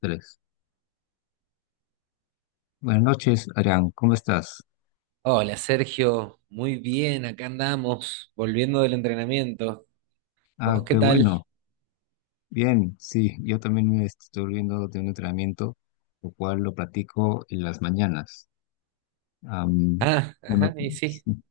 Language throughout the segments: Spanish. Tres. Buenas noches, Arián. ¿Cómo estás? Hola Sergio, muy bien, acá andamos, volviendo del entrenamiento. Ah, ¿Vos qué qué tal? bueno. Bien, sí, yo también me estoy volviendo de un entrenamiento, lo cual lo practico en las mañanas. Am, Ah, bueno, ajá, y sí. sí,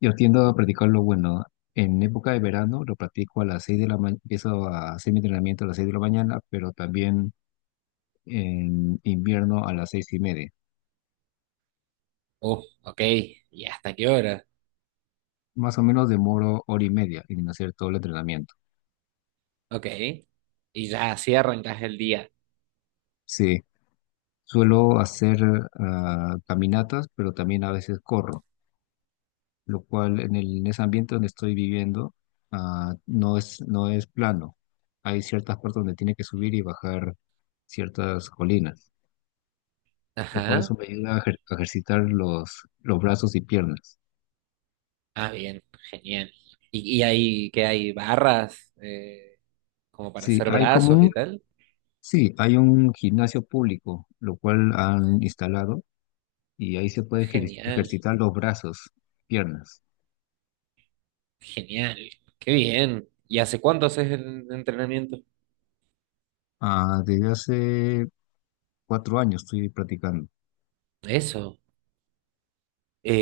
yo tiendo a practicarlo, bueno, en época de verano lo practico a las 6 de la mañana, empiezo a hacer mi entrenamiento a las 6 de la mañana, pero también en invierno a las seis y media. Ok, ¿y hasta qué hora? Más o menos demoro hora y media en hacer todo el entrenamiento. Ok, y ya así arrancás el día. Sí, suelo hacer caminatas, pero también a veces corro, lo cual en ese ambiente donde estoy viviendo no es, no es plano. Hay ciertas partes donde tiene que subir y bajar ciertas colinas, lo cual eso Ajá, me ayuda a a ejercitar los brazos y piernas. ah, bien, genial. ¿Y ahí qué hay? ¿Barras? Como para Sí, hacer hay como brazos y un, tal. sí, hay un gimnasio público, lo cual han instalado y ahí se puede Genial, ejercitar los brazos, piernas. genial, qué bien. ¿Y hace cuánto haces el entrenamiento? Ah, desde hace cuatro años estoy practicando. Eso,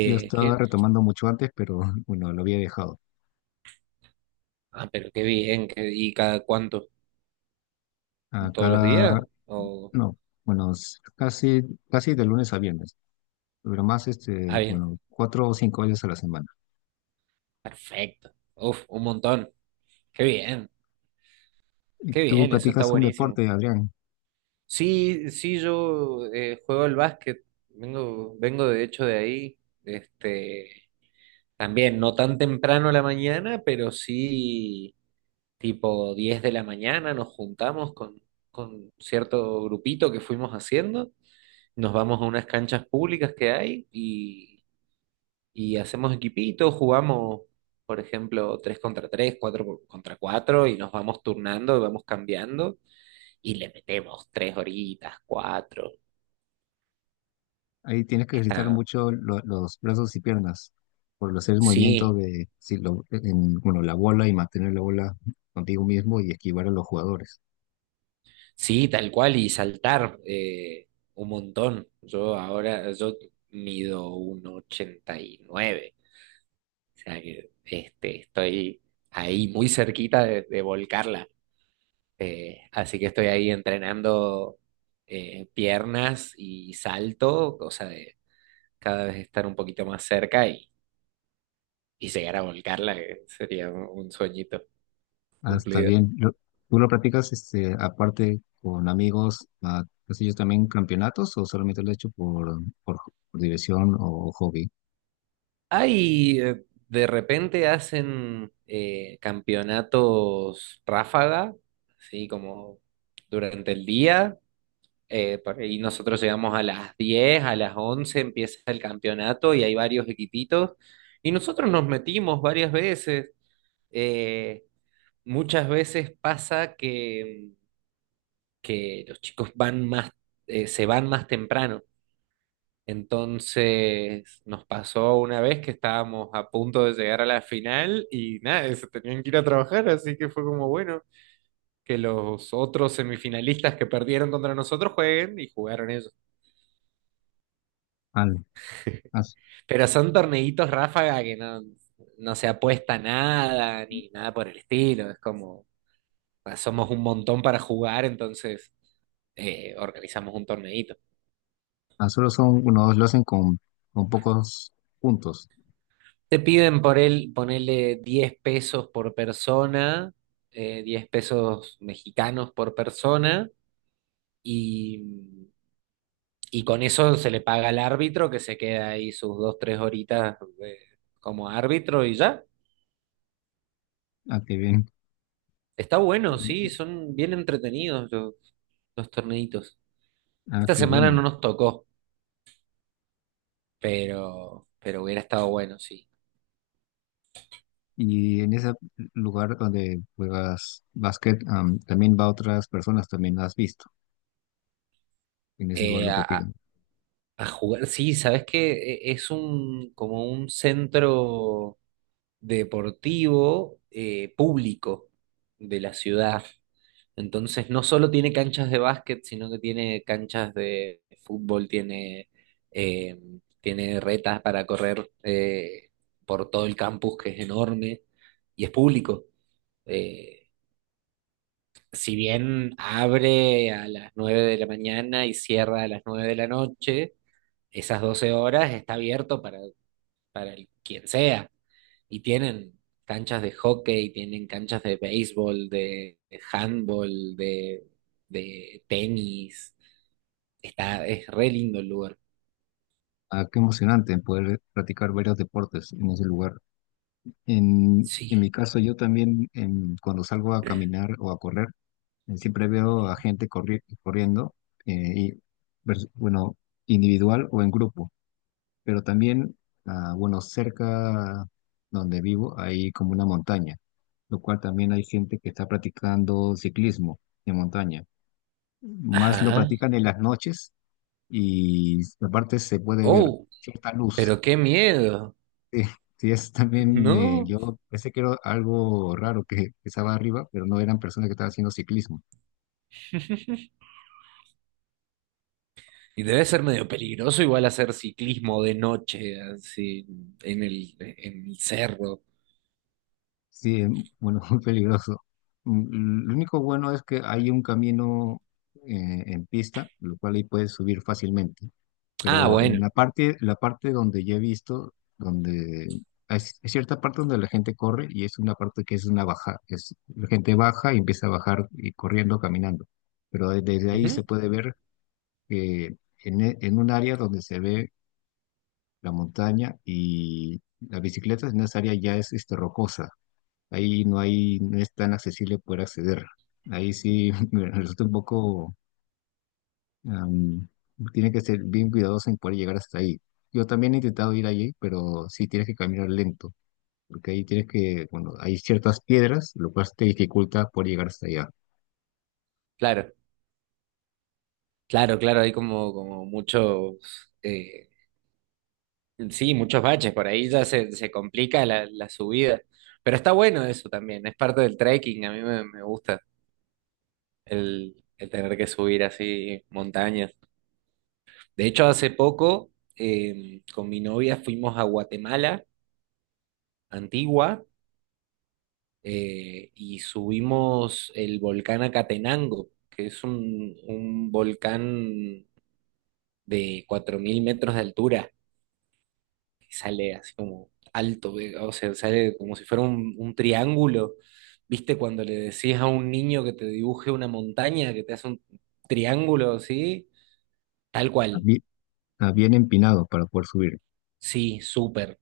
Yo estaba qué- retomando mucho antes, pero bueno, lo había dejado. ah, pero qué bien, ¿y cada cuánto? A Todos los cada, días? ¿O... no, bueno, casi, casi de lunes a viernes, pero más este, Ah, bien, bueno, cuatro o cinco veces a la semana. perfecto. Uf, un montón. Qué bien, Y qué tú bien, eso está practicas un buenísimo. deporte, Adrián. Sí, sí, yo juego al básquet, vengo de hecho de ahí, este, también no tan temprano a la mañana, pero sí tipo 10 de la mañana nos juntamos con cierto grupito que fuimos haciendo, nos vamos a unas canchas públicas que hay y hacemos equipitos, jugamos, por ejemplo, 3 contra tres, 4 contra cuatro, y nos vamos turnando y vamos cambiando y le metemos 3 horitas, cuatro. Ahí tienes que ejercitar Está, mucho los brazos y piernas por hacer el movimiento sí, de, si lo, en, bueno, la bola y mantener la bola contigo mismo y esquivar a los jugadores. sí, tal cual, y saltar un montón. Yo ahora, yo mido un ochenta y nueve, o sea que este, estoy ahí muy cerquita de volcarla. Así que estoy ahí entrenando piernas y salto, cosa de cada vez estar un poquito más cerca y llegar a volcarla, que sería un sueñito Ah, está cumplido. bien. ¿Tú lo practicas este, aparte con amigos, ah, pues ellos también campeonatos o solamente lo has hecho por diversión o hobby? Hay, de repente hacen campeonatos ráfaga, así como durante el día. Por ahí nosotros llegamos a las 10, a las 11 empieza el campeonato y hay varios equipitos. Y nosotros nos metimos varias veces. eh, muchas veces pasa que los chicos van más, se van más temprano. Entonces nos pasó una vez que estábamos a punto de llegar a la final y nada, se tenían que ir a trabajar, así que fue como bueno, que los otros semifinalistas que perdieron contra nosotros jueguen, y jugaron ellos. Ah, ah, Pero son torneitos ráfaga que no se apuesta nada ni nada por el estilo, es como, pues, somos un montón para jugar, entonces organizamos un torneito. ah, solo son unos, lo hacen con pocos puntos. Te piden por él, ponerle 10 pesos por persona, 10 pesos mexicanos por persona, y, y con eso se le paga al árbitro, que se queda ahí sus dos, tres horitas como árbitro y ya. Ah, qué bien. Está bueno, sí, Y... son bien entretenidos los torneitos. ah, Esta qué semana bueno. no nos tocó, pero hubiera estado bueno, sí. Y en ese lugar donde juegas básquet, también va otras personas, también las has visto. En ese lugar Eh, lo a- practican. A jugar, sí, sabes que es un como un centro deportivo público de la ciudad. Entonces no solo tiene canchas de básquet, sino que tiene canchas de fútbol, eh, tiene retas para correr por todo el campus, que es enorme, y es público. Eh, si bien abre a las 9 de la mañana y cierra a las 9 de la noche, esas 12 horas está abierto para quien sea. Y tienen canchas de hockey, tienen canchas de béisbol, de handball, de tenis. Está, es re lindo el lugar. Ah, qué emocionante poder practicar varios deportes en ese lugar. En Sí. mi caso, yo también cuando salgo a caminar o a correr, siempre veo a gente corriendo, eh, y, bueno, individual o en grupo, pero también, bueno, cerca donde vivo hay como una montaña, lo cual también hay gente que está practicando ciclismo de montaña. Más lo Ajá. practican en las noches y aparte se puede ver Oh, cierta luz. pero qué miedo. Sí, sí, es también, No. yo pensé que era algo raro que estaba arriba, pero no eran personas que estaban haciendo ciclismo. Y debe ser medio peligroso igual hacer ciclismo de noche, así, en el cerro. Sí, bueno, muy peligroso. Mm, lo único bueno es que hay un camino en pista, lo cual ahí puedes subir fácilmente. Ah, Pero en bueno. La parte donde yo he visto, donde hay, hay cierta parte donde la gente corre y es una parte que es una baja, es, la gente baja y empieza a bajar y corriendo, caminando. Pero desde ahí se Ujú, puede ver eh, en un área donde se ve la montaña y la bicicleta en esa área ya es este, rocosa. Ahí no hay, no es tan accesible poder acceder. Ahí sí me resulta un poco, am, tiene que ser bien cuidadoso en poder llegar hasta ahí. Yo también he intentado ir allí, pero sí tienes que caminar lento, porque ahí tienes que, bueno, hay ciertas piedras, lo cual te dificulta poder llegar hasta allá. claro. Claro, claro, hay como muchos, eh, sí, muchos baches, por ahí ya se complica la subida, pero está bueno eso también, es parte del trekking, a mí me gusta el tener que subir así montañas. De hecho, hace poco con mi novia fuimos a Guatemala, Antigua, y subimos el volcán Acatenango, que es un volcán de 4000 metros de altura. Sale así como alto, o sea, sale como si fuera un triángulo. ¿Viste cuando le decís a un niño que te dibuje una montaña, que te hace un triángulo así? Tal cual, Bien, bien empinado para poder subir. sí, súper.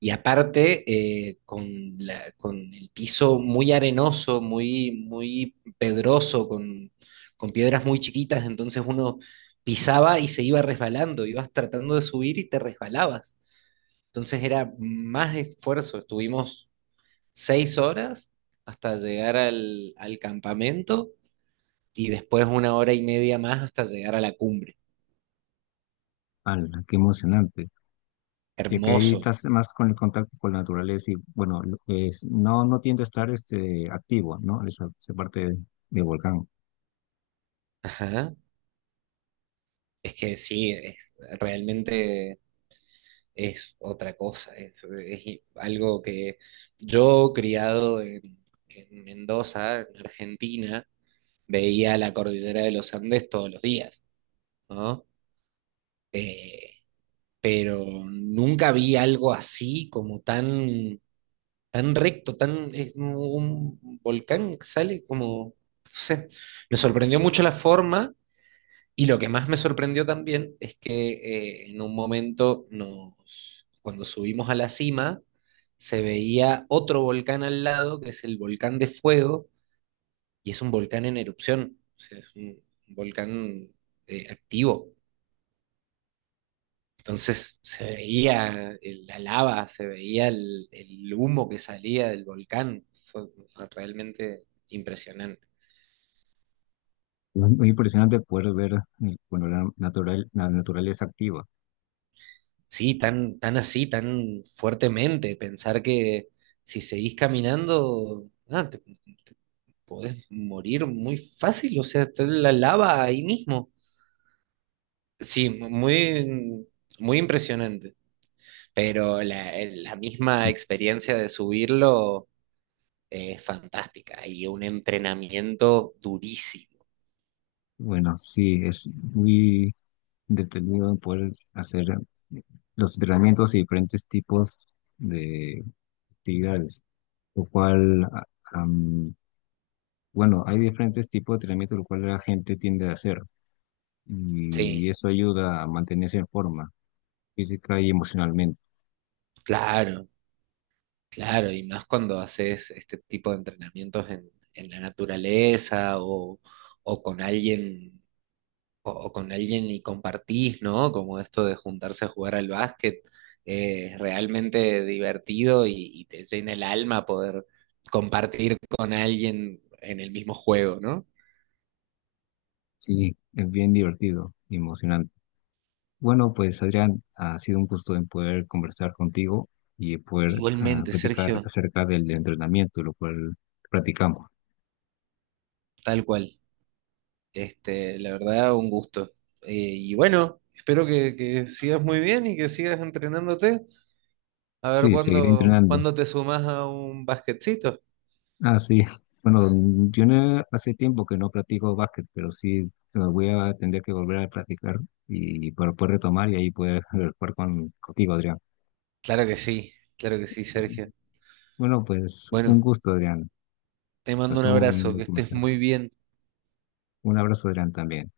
Y aparte, con la, con el piso muy arenoso, muy, muy pedroso, con piedras muy chiquitas, entonces uno pisaba y se iba resbalando, ibas tratando de subir y te resbalabas. Entonces era más esfuerzo, estuvimos 6 horas hasta llegar al campamento y después una hora y media más hasta llegar a la cumbre. ¡Hala, qué emocionante! Ya que ahí Hermoso. estás más con el contacto con la naturaleza y bueno, es, no, no tiendo a estar este, activo, ¿no? Esa parte del volcán. Ajá. Es que sí, es, realmente es otra cosa. Es algo que yo, criado en Mendoza, en Argentina, veía la cordillera de los Andes todos los días, ¿no? Eh, pero nunca vi algo así como tan tan recto, tan, es como un volcán que sale como, no sé. Me sorprendió mucho la forma, y lo que más me sorprendió también es que en un momento cuando subimos a la cima, se veía otro volcán al lado, que es el volcán de fuego, y es un volcán en erupción, o sea, es un volcán activo. Entonces se veía la lava, se veía el humo que salía del volcán. Fue realmente impresionante. Es muy impresionante poder ver bueno, la, natural, la naturaleza activa. Sí, tan, tan así, tan fuertemente, pensar que si seguís caminando, ah, te podés morir muy fácil, o sea, está la lava ahí mismo. Sí, muy, muy impresionante. Pero la misma experiencia de subirlo es fantástica y un entrenamiento durísimo. Bueno, sí, es muy detenido poder hacer eh, los entrenamientos y diferentes tipos de actividades, lo cual, am, bueno, hay diferentes tipos de entrenamientos, lo cual la gente tiende a hacer y Sí, eso ayuda a mantenerse en forma física y emocionalmente. claro, claro. Y más cuando haces este tipo de entrenamientos en la naturaleza, o con alguien, o con alguien, y compartís, ¿no? Como esto de juntarse a jugar al básquet. Es realmente divertido, y te llena el alma poder compartir con alguien en el mismo juego, ¿no? Sí, es bien divertido y emocionante. Bueno, pues Adrián, ha sido un gusto en poder conversar contigo y poder Igualmente, platicar Sergio, acerca del entrenamiento, lo cual practicamos. tal cual. Este, la verdad, un gusto. Y bueno, espero que sigas muy bien y que sigas entrenándote. A ver Sí, seguiré cuándo, entrenando. cuándo te sumas a un basquetcito. Ah, sí. Bueno, yo no- hace tiempo que no practico básquet, pero sí voy a tener que volver a practicar y para poder retomar y ahí poder jugar con, contigo, Adrián. Claro que sí, Sergio. Bueno, pues un Bueno, gusto, Adrián. te Nos mando un estamos abrazo, viendo y que estés conversar. muy bien. Un abrazo, Adrián, también.